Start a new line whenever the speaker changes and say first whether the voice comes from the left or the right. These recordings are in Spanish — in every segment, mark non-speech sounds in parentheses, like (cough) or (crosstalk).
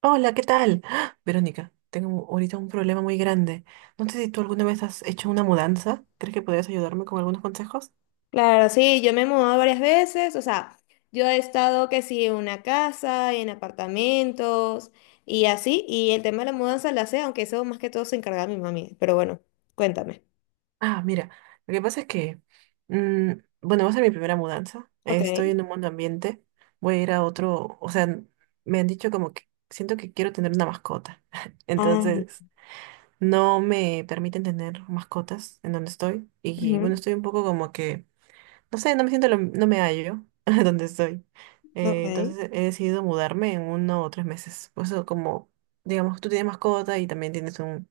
right: Hola, ¿qué tal? ¡Ah! Verónica, tengo ahorita un problema muy grande. No sé si tú alguna vez has hecho una mudanza. ¿Crees que podrías ayudarme con algunos consejos?
left: Claro, sí, yo me he mudado varias veces, o sea, yo he estado que sí en una casa, en apartamentos y así, y el tema de la mudanza la sé, aunque eso más que todo se encarga mi mami, pero bueno, cuéntame.
right: Ah, mira, lo que pasa es que, mm, bueno, va a ser mi primera mudanza. Estoy
left: Ok.
right: en un mundo ambiente. Voy a ir a otro, o sea, me han dicho como que siento que quiero tener una mascota. (laughs)
left: Ay,
right: Entonces, no me permiten tener mascotas en donde estoy. Y bueno,
left: ujú,
right: estoy un poco como que no sé, no me siento, no me hallo (laughs) donde estoy.
left: ok.
right: Entonces he decidido mudarme en uno o tres meses. Por eso como, digamos, tú tienes mascota y también tienes un,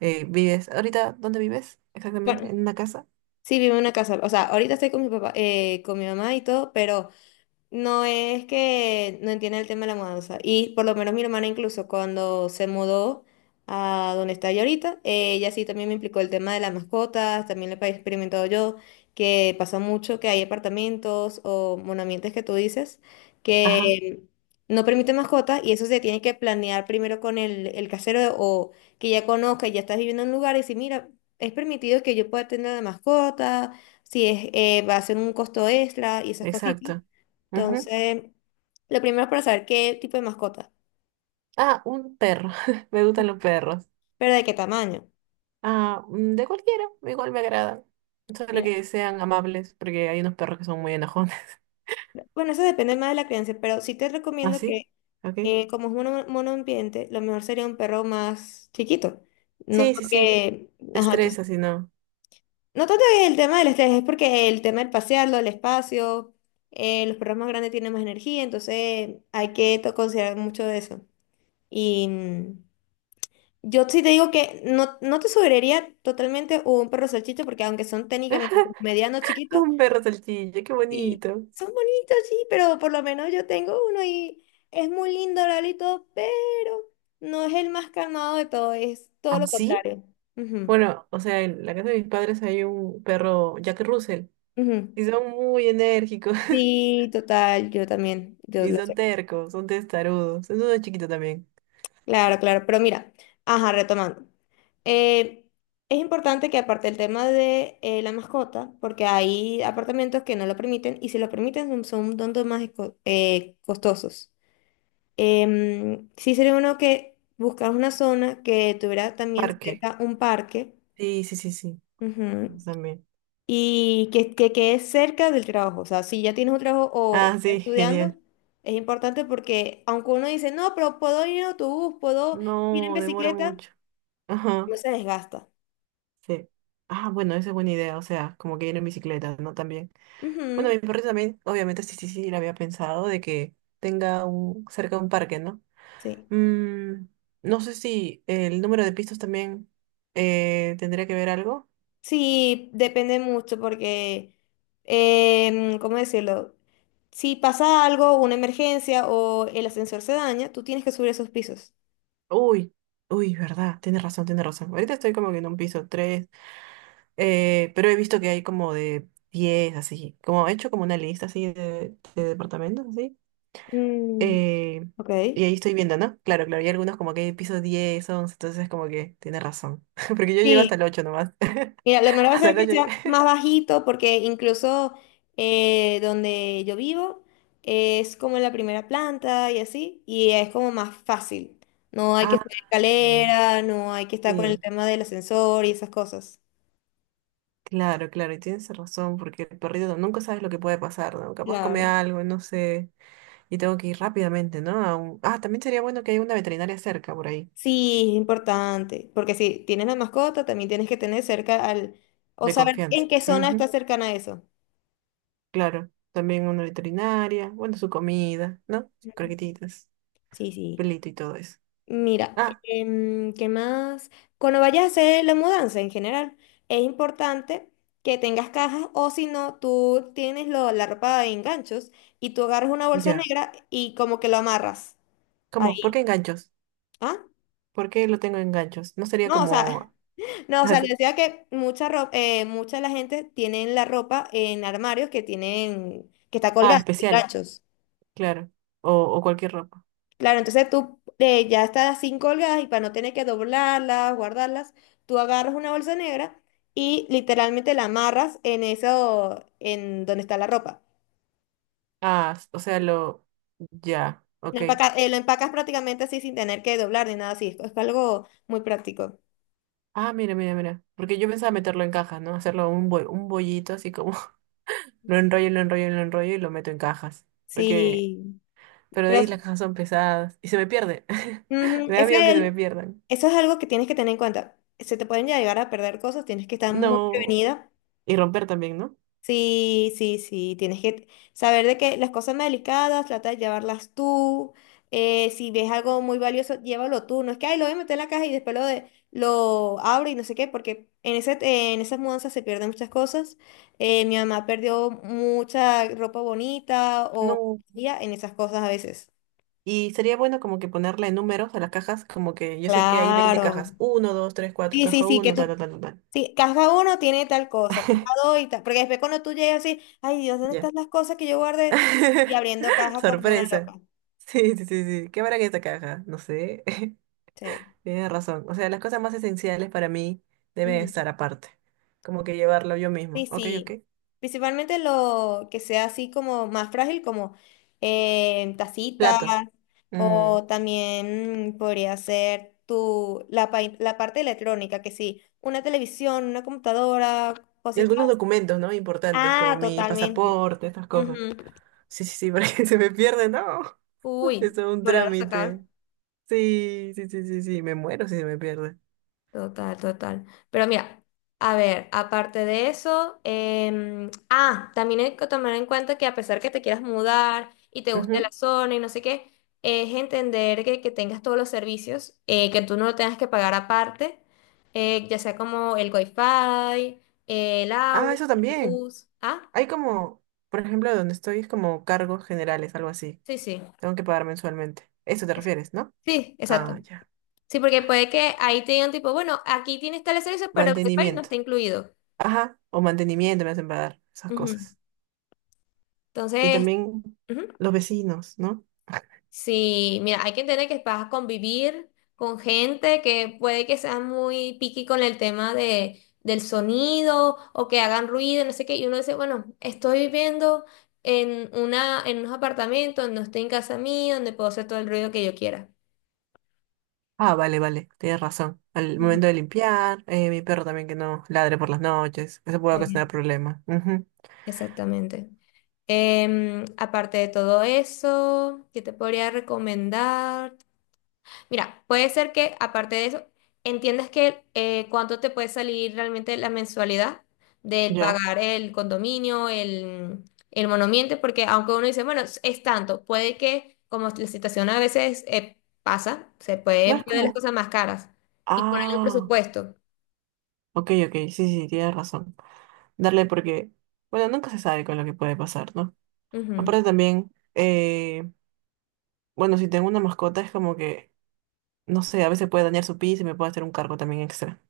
right: vives, ahorita, ¿dónde vives? Exactamente,
left: Bueno,
right: en una casa.
left: sí, vivo en una casa, o sea, ahorita estoy con mi papá, con mi mamá y todo, pero no es que no entiende el tema de la mudanza. Y por lo menos mi hermana incluso cuando se mudó a donde está ella ahorita, ella sí también me implicó el tema de las mascotas, también lo he experimentado yo, que pasa mucho que hay apartamentos o monamientos que tú dices
right: Ajá,
left: que no permiten mascotas y eso se tiene que planear primero con el casero o que ya conozca, ya estás viviendo en un lugar y si mira, es permitido que yo pueda tener la mascota, si es, va a ser un costo extra y esas cositas.
right: exacto. Ujú.
left: Entonces, lo primero es para saber qué tipo de mascota,
right: Ah, un perro. (laughs) Me gustan los perros.
left: pero de qué tamaño.
right: Ah, de cualquiera, igual me agradan. Solo
left: Mira,
right: que sean amables, porque hay unos perros que son muy enojones. (laughs)
left: bueno, eso depende más de la crianza, pero sí te
right: ¿Ah,
left: recomiendo que,
right: sí? Ok.
left: como es monoambiente, lo mejor sería un perro más chiquito. No
right: Sí, sí, sí.
left: porque,
right: Te
left: ajá,
right: estresa, si no.
left: no tanto es el tema del estrés, es porque el tema del pasearlo, el espacio, los perros más grandes tienen más energía, entonces hay que considerar mucho de eso. Y. mm, Yo sí te digo que no, no te sugeriría totalmente un perro salchicha porque aunque son técnicamente como medianos
right: (laughs)
left: chiquitos
right: Un perro salchicha, qué
left: y
right: bonito.
left: son bonitos, sí, pero por lo menos yo tengo uno y es muy lindo, Lalito, pero no es el más calmado de todo, es todo
right: Ah,
left: lo
right: sí.
left: contrario. Ujú,
right: Bueno, o sea, en la casa de mis padres hay un perro Jack Russell
left: ujú.
right: y son muy enérgicos. (laughs)
left: Sí, total, yo también, yo
right: Y
left: lo
right: son
left: sé.
right: tercos, son testarudos. Es uno chiquito también.
left: Claro, claro, pero mira, ajá, retomando. Eh, es importante que aparte el tema de la mascota, porque hay apartamentos que no lo permiten y si lo permiten son un tanto más costosos. Sí sería bueno que buscar una zona que tuviera también
right: Parque.
left: cerca un parque.
right: Sí, sí, sí, sí.
left: Ujú,
right: Eso también.
left: y que quede cerca del trabajo. O sea, si ya tienes un trabajo o
right: Ah,
left: estás
right: sí, (laughs)
left: estudiando,
right: genial.
left: es importante porque aunque uno dice, no, pero puedo ir en autobús, puedo ir en
right: No, demora
left: bicicleta.
right: mucho.
left: No
right: Ajá,
left: se desgasta.
right: sí. Ah, bueno, esa es buena idea. O sea, como que ir en bicicleta, ¿no? También. Bueno,
left: Ujú,
right: mi perrito también, obviamente, sí, sí, sí, lo había pensado de que tenga un, cerca un parque, ¿no?
left: sí.
right: Mm, no sé si el número de pistas también tendría que ver algo.
left: Sí, depende mucho porque, ¿cómo decirlo? Si pasa algo, una emergencia o el ascensor se daña, tú tienes que subir esos pisos.
right: Uy, uy, verdad, tienes razón, tienes razón. Ahorita estoy como que en un piso tres, pero he visto que hay como de 10 así. Como he hecho como una lista así de departamentos, así.
left: Mm,
right: eh,
left: ok.
right: y ahí estoy viendo, ¿no? Claro, claro, y algunos como que hay pisos 10, 11, entonces como que tienes razón. (laughs) Porque yo llego hasta
left: Sí,
right: el 8 nomás.
left: mira, lo
right: (laughs)
left: mejor va a
right: Hasta
left: ser
right: el
left: que
right: ocho.
left: sea más bajito porque incluso donde yo vivo es como en la primera planta y así, y es como más fácil. No hay que
right: Ah,
left: subir
right: ya, ya, ya.
left: escalera, no hay que estar con el
right: Sí.
left: tema del ascensor y esas cosas.
right: Claro, claro, y tienes razón, porque el perrito nunca sabes lo que puede pasar, ¿no? Capaz come
left: Claro.
right: algo, no sé, y tengo que ir rápidamente, ¿no? Ah, también sería bueno que haya una veterinaria cerca por ahí,
left: Sí, es importante, porque si tienes la mascota, también tienes que tener cerca al, o
right: de
left: saber
right: confianza.
left: en qué zona está
right: Ujú,
left: cercana a eso.
right: claro, también una veterinaria, bueno, su comida, ¿no? Sus
left: Ujú.
right: croquetitas,
left: Sí, sí.
right: pelito y todo eso.
left: Mira,
right: Ah,
left: ¿qué más? Cuando vayas a hacer la mudanza en general, es importante que tengas cajas o si no, tú tienes la ropa en ganchos y tú agarras una bolsa
right: ya.
left: negra y como que lo amarras
right: ¿Cómo? ¿Por
left: ahí.
right: qué enganchos?
left: ¿Ah?
right: ¿Por qué lo tengo en ganchos? No sería
left: No, o sea...
right: como...
left: No, o sea, les
right: (laughs)
left: decía que mucha ropa, mucha de la gente tienen la ropa en armarios que tienen, que está
right: Ah,
left: colgada, en
right: especial,
left: ganchos.
right: claro. O cualquier ropa.
left: Claro, entonces tú ya estás así colgadas y para no tener que doblarlas, guardarlas, tú agarras una bolsa negra y literalmente la amarras en eso, en donde está la ropa.
right: O sea, lo... Ya, ok.
left: Lo empacas prácticamente así sin tener que doblar ni nada así. Es algo muy práctico.
right: Ah, mira, mira, mira. Porque yo pensaba meterlo en cajas, ¿no? Un bollito así como (laughs) lo enrollo, lo enrollo, lo enrollo y lo meto en cajas. Porque,
left: Sí,
right: pero de
left: pero
right: ahí las cajas son pesadas y se me pierde. (laughs)
left: ujú,
right: Me da miedo que se me pierdan.
left: eso es algo que tienes que tener en cuenta. Se te pueden llegar a perder cosas, tienes que estar muy
right: No.
left: prevenida.
right: Y romper también, ¿no?
left: Sí, sí, sí, tienes que saber de que las cosas más delicadas, trata de llevarlas tú. Si ves algo muy valioso, llévalo tú. No es que, ay, lo voy a meter en la caja y después lo, de, lo abro y no sé qué, porque en ese, en esas mudanzas se pierden muchas cosas. Mi mamá perdió mucha ropa bonita o
right: No.
left: joyería en esas cosas a veces.
right: Y sería bueno como que ponerle números a las cajas, como que yo sé que hay 20
left: Claro.
right: cajas. Uno, 2, 3, cuatro,
left: Sí, sí,
right: caja
left: sí, que
right: uno, tal,
left: tú.
right: tal, tal, tal, tal.
left: Sí, cada uno tiene tal cosa, cuidado y tal. Porque después cuando tú llegas así, ay Dios, ¿dónde
right: Ya.
left: están las cosas que yo guardé? Y
right: (laughs)
left: abriendo caja como una
right: Sorpresa.
left: loca.
right: Sí, sí, sí, sí. ¿Qué habrá en esta caja? No sé. (laughs)
left: Sí.
right: Tienes razón. O sea, las cosas más esenciales para mí deben
left: Ujú.
right: estar aparte. Como que llevarlo yo
left: Sí,
right: mismo. Ok, ok.
left: sí. Principalmente lo que sea así como más frágil, como tacitas,
right: Platos. Mm.
left: o también podría ser la parte electrónica, que sí, una televisión, una computadora,
right: Y
left: cositas.
right: algunos
left: Así.
right: documentos, ¿no? Importantes, como
left: Ah,
right: mi
left: totalmente.
right: pasaporte, estas cosas.
left: Ujú.
right: Sí, sí, sí, (laughs) porque se me pierde, no. (laughs) Eso es
left: Uy,
right: todo un
left: volver a sacar.
right: trámite. Sí, sí, sí, sí, sí. Me muero si se me pierde.
left: Total, total. Pero mira, a ver, aparte de eso, también hay que tomar en cuenta que a pesar que te quieras mudar y te guste la
right: Ujú.
left: zona y no sé qué, es entender que tengas todos los servicios, que tú no lo tengas que pagar aparte, ya sea como el wifi, el agua,
right: Ah, eso
left: la
right: también.
left: luz. Ah,
right: Hay como, por ejemplo, donde estoy es como cargos generales, algo así.
left: sí, sí.
right: Tengo que pagar mensualmente. Eso te
left: Es-
right: refieres, ¿no?
left: Sí, exacto.
right: Ah, ya.
left: Sí, porque puede que ahí te digan tipo, bueno, aquí tienes tales servicios, pero el wifi no
right: Mantenimiento.
left: está incluido.
right: Ajá, o mantenimiento me hacen pagar, esas
left: Ujú.
right: cosas. Y
left: Entonces.
right: también
left: Ujú.
right: los vecinos, ¿no?
left: Sí, mira, hay que entender que vas a convivir con gente que puede que sea muy picky con el tema de, del sonido o que hagan ruido, no sé qué. Y uno dice, bueno, estoy viviendo en una, en unos apartamentos, no estoy en casa mía, donde puedo hacer todo el ruido que yo quiera.
right: Ah, vale, vale, tienes razón. Al
left: Ujú.
right: momento de limpiar, mi perro también que no ladre por las noches, eso puede
left: Sí.
right: ocasionar problemas. Ujú,
left: Exactamente. Aparte de todo eso, ¿qué te podría recomendar? Mira, puede ser que aparte de eso, entiendas que cuánto te puede salir realmente la mensualidad del
right: ya,
left: pagar el condominio, el monoambiente, porque aunque uno dice, bueno, es tanto, puede que como la situación a veces pasa, se
right: no
left: pueden
right: es
left: poner las
right: como,
left: cosas más caras y poner un
right: ah,
left: presupuesto.
right: ok, ok, sí, sí, tienes razón. Darle porque, bueno, nunca se sabe con lo que puede pasar, ¿no?
left: Ujú.
right: Aparte también, bueno, si tengo una mascota es como que, no sé, a veces puede dañar su piso y me puede hacer un cargo también extra,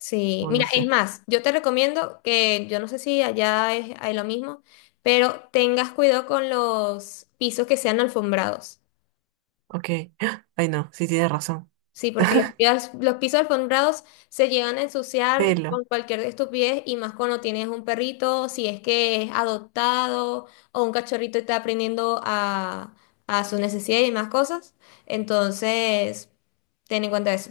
left: Sí,
right: o no
left: mira, es
right: sé.
left: más, yo te recomiendo que, yo no sé si allá es, hay lo mismo, pero tengas cuidado con los pisos que sean alfombrados.
right: Ok, (gasps) ay no, sí tienes razón.
left: Sí, porque los pisos alfombrados se llegan a ensuciar
right: Pelo.
left: con cualquier estupidez y más cuando tienes un perrito, si es que es adoptado o un cachorrito está aprendiendo a sus necesidades y más cosas. Entonces, ten en cuenta eso.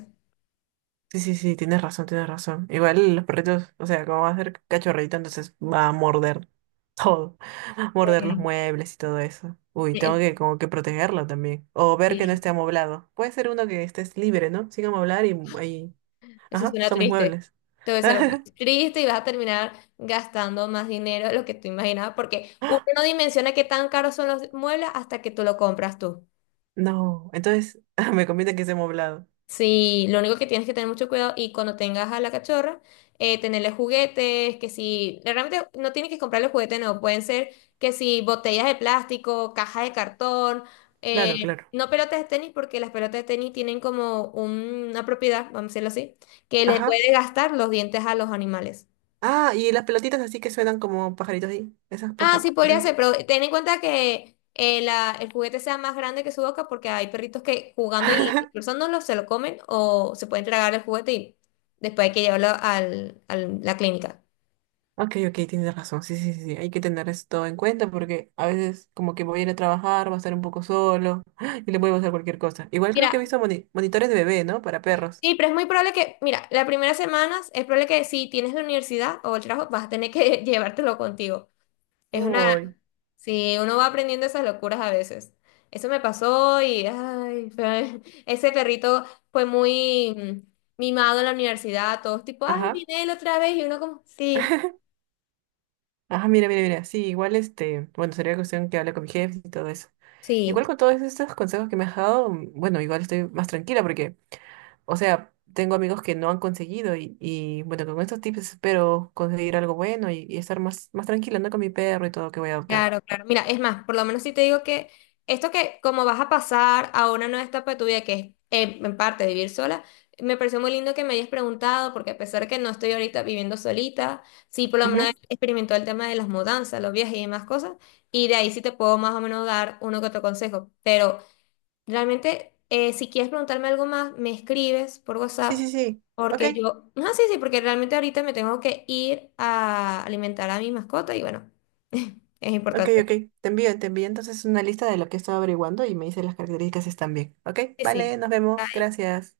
right: Sí, sí, sí, tienes razón, tienes razón. Igual los perritos, o sea, como va a ser cachorrito, entonces va a morder todo. (laughs) Morder los
left: Sí.
right: muebles y todo eso. Uy, tengo
left: Eh,
right: que como que protegerlo también. O ver que no
left: sí,
right: esté amoblado. Puede ser uno que estés libre, ¿no? Sin amoblar y ahí.
left: eso
right: Ajá,
left: suena
right: son mis
left: triste.
right: muebles.
left: Entonces,
right: (laughs)
left: es triste y vas a terminar gastando más dinero de lo que tú imaginabas, porque uno no dimensiona qué tan caros son los muebles hasta que tú lo compras tú.
right: No, entonces (laughs) me conviene que esté amoblado.
left: Sí, lo único que tienes que tener mucho cuidado y cuando tengas a la cachorra, tenerle juguetes, que si, realmente no tienes que comprarle juguetes, no, pueden ser que si botellas de plástico, cajas de cartón, eh,
right: Claro, claro.
left: no pelotas de tenis, porque las pelotas de tenis tienen como una propiedad, vamos a decirlo así, que le
right: Ajá.
left: puede gastar los dientes a los animales.
right: Ah, y las pelotitas así que suenan como pajaritos ahí. Esas
left: Ah,
right: pajas.
left: sí, podría ser, pero ten en cuenta que el juguete sea más grande que su boca porque hay perritos que jugando y destrozándolo se lo comen o se pueden tragar el juguete y después hay que llevarlo al, a la clínica.
right: Ok, ok, tienes razón. Sí, sí, sí, sí, hay que tener esto en cuenta porque a veces como que voy a ir a trabajar, va a estar un poco solo (gasps) y le puede pasar cualquier cosa. Igual creo que he
left: Mira,
right: visto monitores de bebé, ¿no? Para perros.
left: sí, pero es muy probable que, mira, las primeras semanas es probable que si tienes la universidad o el trabajo vas a tener que (laughs) llevártelo contigo. Es una.
right: Uy.
left: Sí, uno va aprendiendo esas locuras a veces. Eso me pasó y ay, (laughs) ese perrito fue muy mimado en la universidad, todos tipo, ay,
right: Ajá.
left: viene él otra vez y uno como, sí,
right: Ajá, mira, mira, mira. Sí, igual este, bueno, sería cuestión que hable con mi jefe y todo eso.
left: sí.
right: Igual con todos estos consejos que me has dado, bueno, igual estoy más tranquila porque, o sea, tengo amigos que no han conseguido y bueno, con estos tips espero conseguir algo bueno y estar más, más tranquila, ¿no? Con mi perro y todo que voy a adoptar.
left: Claro, claro. Mira, es más, por lo menos si te digo que esto que como vas a pasar a una nueva etapa de tu vida, que es en parte vivir sola, me pareció muy lindo que me hayas preguntado, porque a pesar que no estoy ahorita viviendo solita, sí por lo menos experimentó el tema de las mudanzas, los viajes y demás cosas, y de ahí sí te puedo más o menos dar uno que otro consejo. Pero realmente, si quieres preguntarme algo más, me escribes por
right: Sí,
left: WhatsApp.
right: sí, sí. Ok,
left: Porque yo, no, sí, sí, porque realmente ahorita me tengo que ir a alimentar a mi mascota y bueno, (laughs) es
right: ok,
left: importante.
right: ok. Te envío entonces una lista de lo que estoy averiguando y me dices las características si están bien. Ok,
left: Sí,
right: vale,
left: sí.
right: nos vemos.
left: Ahí
right: Gracias.